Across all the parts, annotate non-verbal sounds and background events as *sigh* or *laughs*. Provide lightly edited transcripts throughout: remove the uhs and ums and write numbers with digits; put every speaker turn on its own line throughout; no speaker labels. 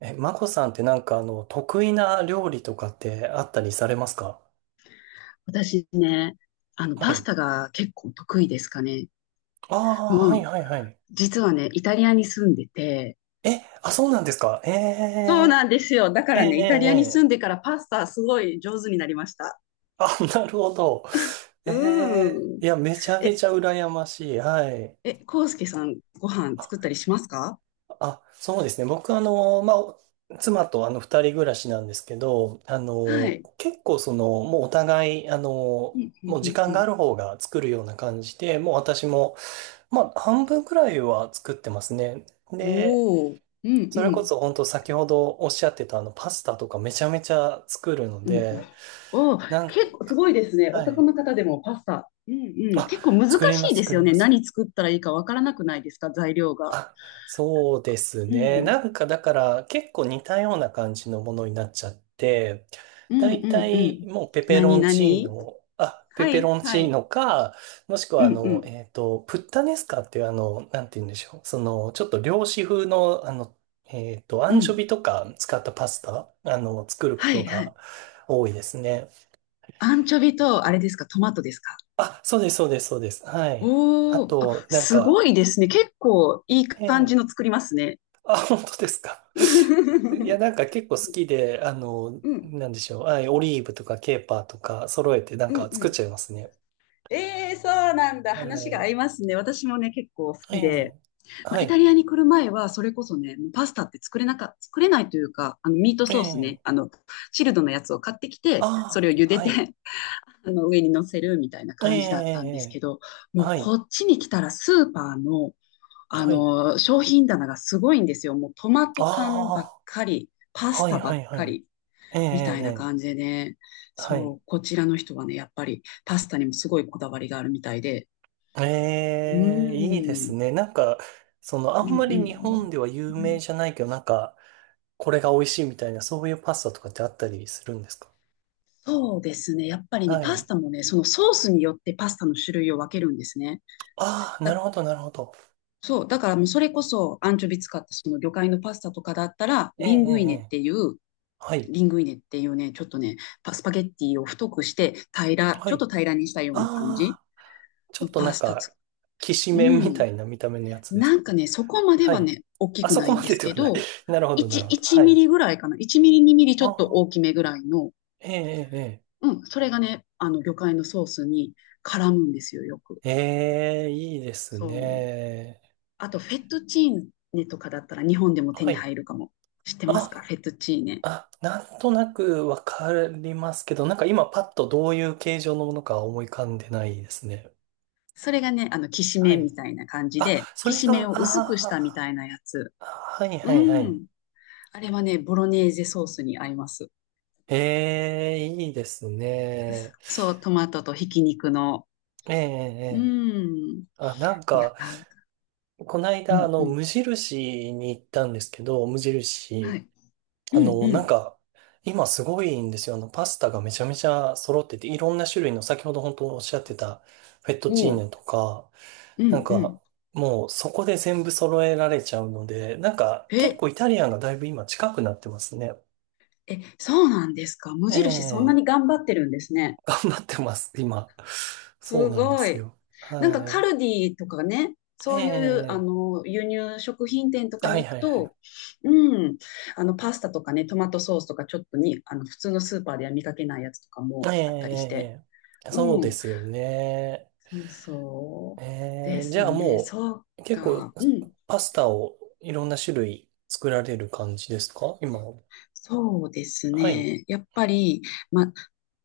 え、マコさんって得意な料理とかってあったりされますか？
私ね、
は
パス
い。
タが結構得意ですかね。
ああ、は
う
い
ん。
はいはい。
実はね、イタリアに住んでて、
え、あ、そうなんですか。ええ、
そうなんですよ。だか
え
らね、イタリアに住
え、
ん
ええ、
でからパスタすごい上手になりました。
あ、*laughs* なるほど。ええ、
うん。
いや、めちゃめ
え、
ちゃ羨ましい。はい。
康介さん、ご飯
あ、
作ったりしますか？
あ、そうですね。僕妻と二人暮らしなんですけど、あ
は
の、
い。
結構その、もうお互い、
うんうんう
もう時
んう
間が
ん。
ある方が作るような感じで、もう私も、まあ、半分くらいは作ってますね。で、
おお、うんう
それこ
ん。
そ本当先ほどおっしゃってたあのパスタとかめちゃめちゃ作るの
うんうん、
で、
おお、
なん
結構すごい
か、
ですね。
は
男
い。
の方でもパスタ。うんうん。
あ、
結構難
作りま
しい
す、
で
作
す
り
よね。
ます。
何作ったらいいかわからなくないですか材料
*laughs*
が。
あ、そうです
う
ね。
ん。
なんかだから結構似たような感じのものになっちゃって、
う
だ
んう
いた
んう
い
ん。
もうペペロ
何
ンチー
何、
ノ、あ、ペ
は
ペ
い
ロンチ
は
ー
い。
ノか、もしくは
うんう
プッタネスカっていうあの、なんて言うんでしょう。その、ちょっと漁師風のあの、ア
んう
ンチョビ
ん。
とか使ったパスタ、あの、作るこ
は
と
いは
が
い。
多いですね。
アンチョビと、あれですか、トマトですか？
あ、そうです、そうです、そうです。はい。あ
おおー、あ、
と、なん
すご
か、
いですね。結構いい
え
感じ
え、
の作りますね。
あ、本当ですか。
*laughs* う
*laughs* いや、
ん
なんか結構好きで、あの、なんでしょう。はい、オリーブとかケーパーとか揃えてなん
うん
か
う
作っ
ん。
ちゃいますね。
ええ、そうなんだ。
は
話が合
い。
いますね。私もね、結構好
え
きで。
え。
ま
は
あ、イタリ
い。
アに来る前は、それこそね、もうパスタって作れないというか、ミート
え
ソースね、
え。
チルドのやつを買ってきて、そ
ああ、
れを茹で
は
て、
い。
あの上に乗せるみたいな
え
感じだったんですけ
え。
ど、もう
はい。
こっちに来たらスーパーの、
はい。
商品棚がすごいんですよ。もうトマト缶ばっ
あ
かり、パ
あ、
ス
はい、
タば
は
っ
い、は
か
い。
り、
ええ、
みたいな
ええ、
感じでね。
は
そ
い。
う、こちらの人はね、やっぱりパスタにもすごいこだわりがあるみたいで。う
ええ、いいで
ー
す
ん。
ね。なんか、その、あ
うん
んま
う
り日本
ん。
では有名じゃないけどなんかこれが美味しいみたいなそういうパスタとかってあったりするんですか？
そうですね。やっぱりね、
は
パス
い、
タもね、そのソースによってパスタの種類を分けるんですね。
ああ、なる
だ
ほど、なるほど。
そう、だからもうそれこそアンチョビ使ったその魚介のパスタとかだったら、
ええ、ええ、ええ、はい、
リングイネっていうね、ちょっとね、パゲッティを太くして
は
ちょっ
い。
と平らにしたような感じ
ああ、ちょ
の
っとな
パ
ん
スタつ、
か、きし
う
めんみた
ん。
いな見た目のやつです
なん
か？
かね、そこまで
は
は
い。
ね、大き
あ
く
そ
な
こ
いん
ま
で
で
す
で
け
はない。
ど、
*laughs* なるほど、なるほど。は
1ミ
い。
リぐらいかな。1ミリ、2ミリちょ
あ
っと
あ、
大きめぐらいの、
ええ、
うん、それがね、あの魚介のソースに絡むんですよ、よく。
ええ、ええ、ええ、いいです
そう。
ね。
あと、フェットチーネとかだったら日本でも手
は
に
い。
入るかも。知ってますか
あ、
フェットチーネ。
あ、なんとなくわかりますけど、なんか今パッとどういう形状のものか思い浮かんでないですね。
それがね、きし
は
めん
い。
みたいな感じ
あ、
で、
そ
き
れ
し
が、
め
あ
んを薄くしたみ
あ、
たいなやつ。
あ、はい、
う
はい、はい。
ん。あれはね、ボロネーゼソースに合います。
ええ、いいですね。
そう、トマトとひき肉の。
ええ、
う
ええ。
ん。
あ、なん
いや、
か、この
う
間、あ
んう
の、
ん。
無印に行ったんですけど、無
は
印、
い。う
あ
ん
の、
う
なん
ん。
か、今すごいんですよ。あの、パスタがめちゃめちゃ揃ってて、いろんな種類の、先ほど本当おっしゃってた、フェットチー
おう。
ネとか、
う
なん
んう
か、
ん。
もうそこで全部揃えられちゃうので、なんか、結
え、
構イタリアンがだいぶ今近くなってますね。
そうなんですか？無
え
印そんな
え、
に頑張ってるんですね。
*laughs* 頑張ってます、今。そう
す
なんで
ご
す
い。
よ。
なん
は
かカル
い。
ディとかね、そういうあ
ええ、
の輸入食品店とか
はい
に行
は
く
いはい。
と、うん、あのパスタとかね、トマトソースとかちょっとに、あの普通のスーパーでは見かけないやつとかもあったりして、
ええ、
う
そうで
ん、
すよね。
そう
え
で
え、じ
す
ゃあ
ね、
も
そう
う、結構、
か、うん、
パスタをいろんな種類作られる感じですか今は？
そうです
はい。
ね、やっぱり、ま、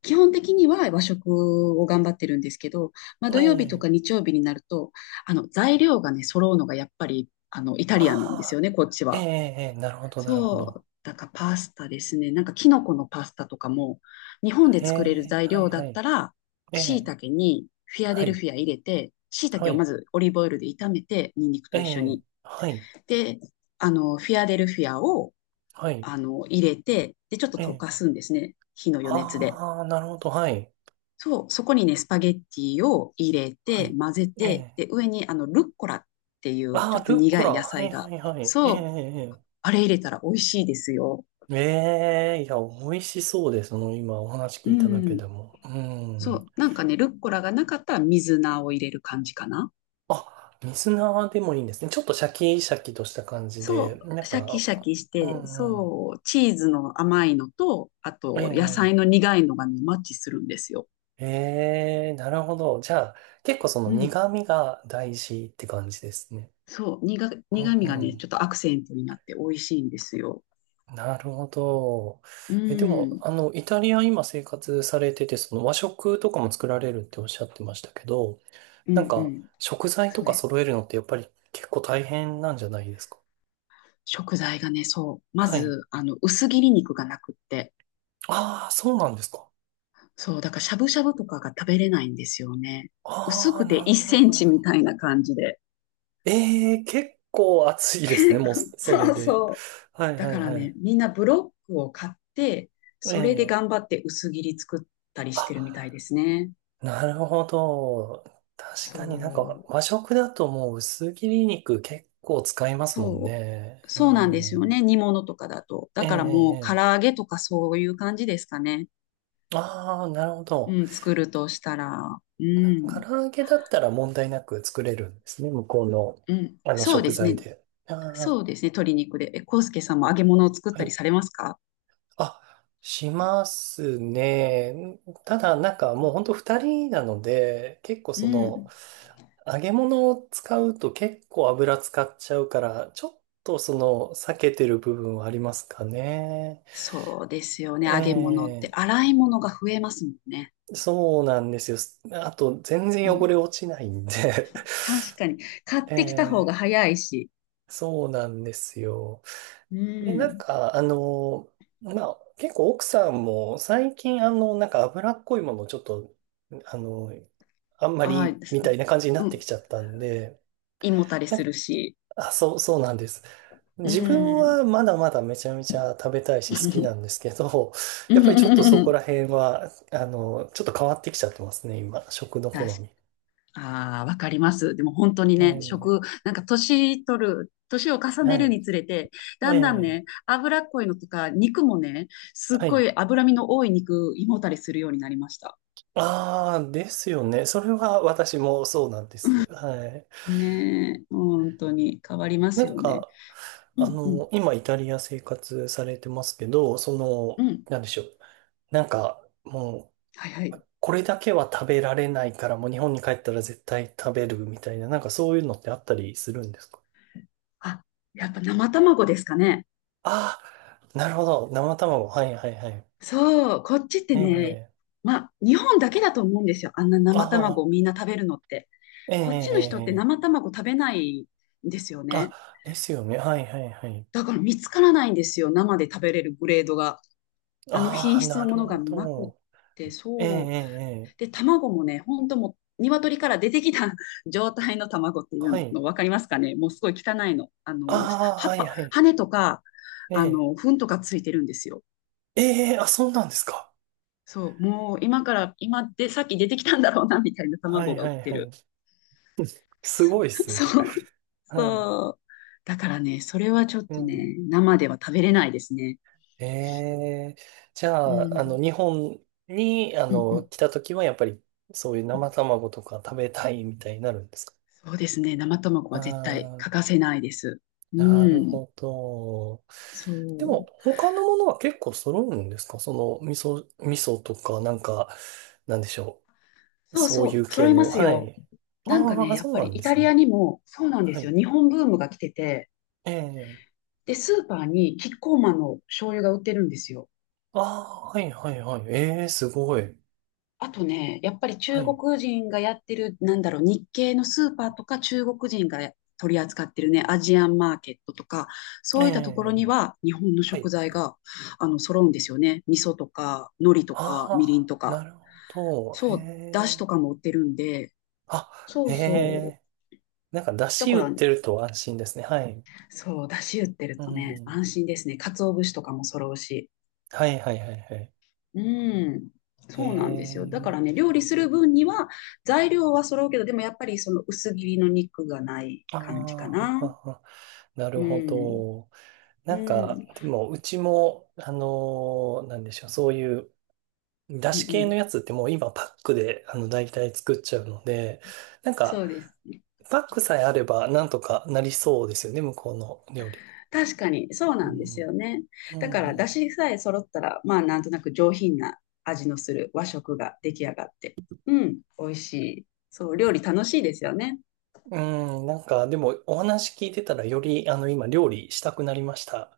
基本的には和食を頑張ってるんですけど、まあ、土曜日と
え
か
え、
日曜日になると、あの材料がね、揃うのがやっぱりあのイタ
あ
リアンなんですよ
あ、
ね、こっち
ええ、
は。
ええ、なるほどなるほど。
そう、だからパスタですね。なんかキノコのパスタとかも、日本で
え
作れる
え、
材
はい
料だ
は
った
い。
ら、
え
椎
え、
茸にフィアデ
は
ルフ
い。
ィア入れて、椎
は
茸をま
い。
ずオリーブオイルで炒めて、ニンニク
え
と一緒
え、
に。
はい。
で、フィアデルフィアを、
はい。
入れて、で、ちょっと
え
溶
え、
かすんですね。火の余熱で。
ああー、なるほど。はい。
そう、そこにね、スパゲッティを入れて、
は
混ぜ
い。え
て、
え、
で、上にあの、ルッコラっていう、
あ
ち
あ、
ょっと
ルッコ
苦い
ラ。
野
はい
菜が。
はいはい。ええ、え
そう、
え、
あれ入れたら美味しいですよ。
ええ、いや、美味しそうです。その今お話聞
う
いただけ
ん。
でも。う
そ
ん。
う、なんかね、ルッコラがなかったら水菜を入れる感じかな。
あ、水菜でもいいんですね。ちょっとシャキシャキとした感じで、
そ
な
う、
ん
シャキ
か、
シャキし
う
て、
んうん。
そう、チーズの甘いのと、あ
え
と野菜の苦いのがね、マッチするんですよ。
え、ええ、なるほど。じゃあ、結構その
うん、
苦味が大事って感じですね。うん
苦味が
う
ね、
ん。
ちょっとアクセントになって美味しいんですよ。
なるほど。
う
え、でも、
ん、
あの、イタリア今生活されてて、その和食とかも作られるっておっしゃってましたけど、
う
なん
ん、う
か、
ん、
食材と
そう
か
です。
揃えるのってやっぱり結構大変なんじゃないですか？
食材がね、そう、ま
はい。
ず、薄切り肉がなくって、
ああ、そうなんですか。
そう、だからしゃぶしゃぶとかが食べれないんですよね。薄
あ
く
あ、
て
なる
1
ほ
セン
ど。
チみたいな感じで。
ええ、結構暑いですね、もう、
*laughs*
それ
そう
で。
そう。
はい
だ
は
か
い
ら
は
ね、
い。
みんなブロックを買って、
え
それで
え。
頑張って薄切り作ったりし
あ、
てるみたいですね。
なるほど。確かになん
そ
か
う。
和食だともう薄切り肉結構使いますもん
そ
ね。
う。
う
そうなんですよ
ん。
ね。煮物とかだと。
え
だ
え、
からもう唐
ええ。
揚げとかそういう感じですかね。
ああー、なるほど。
うん、作るとしたら。う
唐
ん。
揚げだったら問題なく作れるんですね。向こうの、
うん。
あの
そう
食
です
材
ね。
で。あ
そ
あ、
うですね。鶏肉で。え、コウスケさんも揚げ物を作っ
は
たり
い。
されますか？
あ、しますね。ただ、なんかもう本当二人なので、結構
う
その、
ん。
揚げ物を使うと結構油使っちゃうから、ちょっとその、避けてる部分はありますかね。
そうですよね。揚げ物って
え
洗い物が増えますもんね。
え、そうなんですよ。あと、全
う
然汚
ん。
れ落ちないんで
確かに。買っ
*laughs*
てきた方
ええ、
が早いし、
そうなんですよ。
う
で、なん
ん。
か、あの、まあ、結構奥さんも最近、あの、なんか脂っこいものをちょっと、あの、あんま
ああ、
り
です、
みたいな感じにな
う
って
ん。
きちゃったんで、
胃もたれ
な、
するし。
あ、そう、そうなんです。
う
自分
ん。
はまだまだめちゃめちゃ食べたいし好きなんで
*laughs*
すけど、
う
やっぱりちょっとそこ
ん、
ら辺は、あの、ちょっと変わってきちゃってますね、今、食の好
確か。
み。
ああ、わかります。でも本当に
え
ね、
え、
なんか年を重ね
は
る
い。
につれて、だ
え
んだん
え、
ね、脂っこいのとか、肉もね、すっ
は
ご
い。
い脂身の多い肉、胃もたれするようになりました。
ああ、ですよね。それは私もそうなんです。はい。
ねえ、本当に変わりま
な
す
ん
よね。
か、
う
あ
んうん
の、今イタリア生活されてますけど、そ
う
の、
ん。
なんでしょう。なんか、も
はいはい。
う、これだけは食べられないから、もう日本に帰ったら絶対食べるみたいな、なんかそういうのってあったりするんですか？
あ、やっぱ生卵ですかね。
ああー、なるほど。生卵。はいはいはい。
そう、こっちってね、
ええ、
まあ、日本だけだと思うんですよ。あんな生卵
ああ
をみんな食べるのって。
ー、ええ、え
こっちの人って
え、え
生
え、
卵食べないんですよね。
あ、ですよね。はいはいはい。
だから見つからないんですよ。生で食べれるグレードが。あの
あ
品
あ、
質の
な
も
る
のが
ほ
なくっ
ど。
て、
ええ、ええ、
そう。
ええ、
で、卵もね、ほんともう、鶏から出てきた *laughs* 状態の卵ってい
は
う
い。
の分かりますかね、もうすごい汚いの。
ああ、
葉
は
っ
い
ぱ、
はい。
羽とか、
ええ、
糞とかついてるんですよ。
ええ、あ、そうなんですか。
そう、もう今から、今で、さっき出てきたんだろうな、みたいな
は
卵
い
が売っ
はい
て
はい。
る。
すごいっ
*laughs*
すね。
そう、
*laughs* は
そう。だからね、それはちょっ
い。う
と
ん。
ね、生では食べれないですね。
ええ、じ
う
ゃあ、あの、
ん、
日本に、あ
うん、う
の、
ん。
来た時は、やっぱり、そういう生卵とか食べたいみたいになるんですか？
そうですね、生卵は絶対
あ
欠か
あ、
せないです。う
なる
ん、
ほど。
そ
でも、
う。
他のものは結構揃うんですか、その、味噌、味噌とか、なんか、なんでしょう。
そう
そうい
そ
う
う、揃
系
いま
の、
す
は
よ。
い。
なんか
あ
ね、
あ、
やっ
そう
ぱ
な
り
ん
イ
で
タ
す
リ
ね。
アにも、そうなんで
は
すよ、
い。
日本ブームが来てて、
ええ、
で、スーパーにキッコーマンの醤油が売ってるんですよ。
ああ、はい、はい、はい。ええ、すごい。
あとね、やっぱり
は
中
い。
国人がやってる、なんだろう、日系のスーパーとか中国人が取り扱ってるね、アジアンマーケットとか、
え
そういったところ
え、
には日本の
は
食
い。
材が、揃うんですよね。味噌とか、海苔と
あ
か、みりん
あ、
と
な
か。
るほど。へ
そう、だし
え。
とかも売ってるんで、
あ、
そ
へ
うそ
え。なんか、出
う。だか
汁売
ら、
ってると安心ですね。はい。
そう、だし売ってる
う
とね、
ん。
安心ですね。鰹節とかも揃うし。
はいはいはいはい。
うん、
へ
そうなんですよ。だか
え。
らね、料理する分には材料は揃うけど、でもやっぱりその薄切りの肉がない
ああ、
感じか
は
な。
は、は、な
う
るほ
ん、
ど。
うん、
なん
う
か、
ん
でも、うちも、あのーなんでしょう、そういう、出
う
汁系の
ん。
やつってもう今パックで、あの、大体作っちゃうので、なんか、
そうです。
パックさえあれば、なんとかなりそうですよね、向こうの料理。
確かに、そう
う
なんです
ん。
よね。
うん
だか
う
ら、出
ん、
汁さえ揃ったら、まあ、なんとなく上品な味のする和食が出来上がって、うん、美味しい。そう、料理楽しいですよね。
うん、なんか、でも、お話聞いてたら、より、あの、今、料理したくなりました。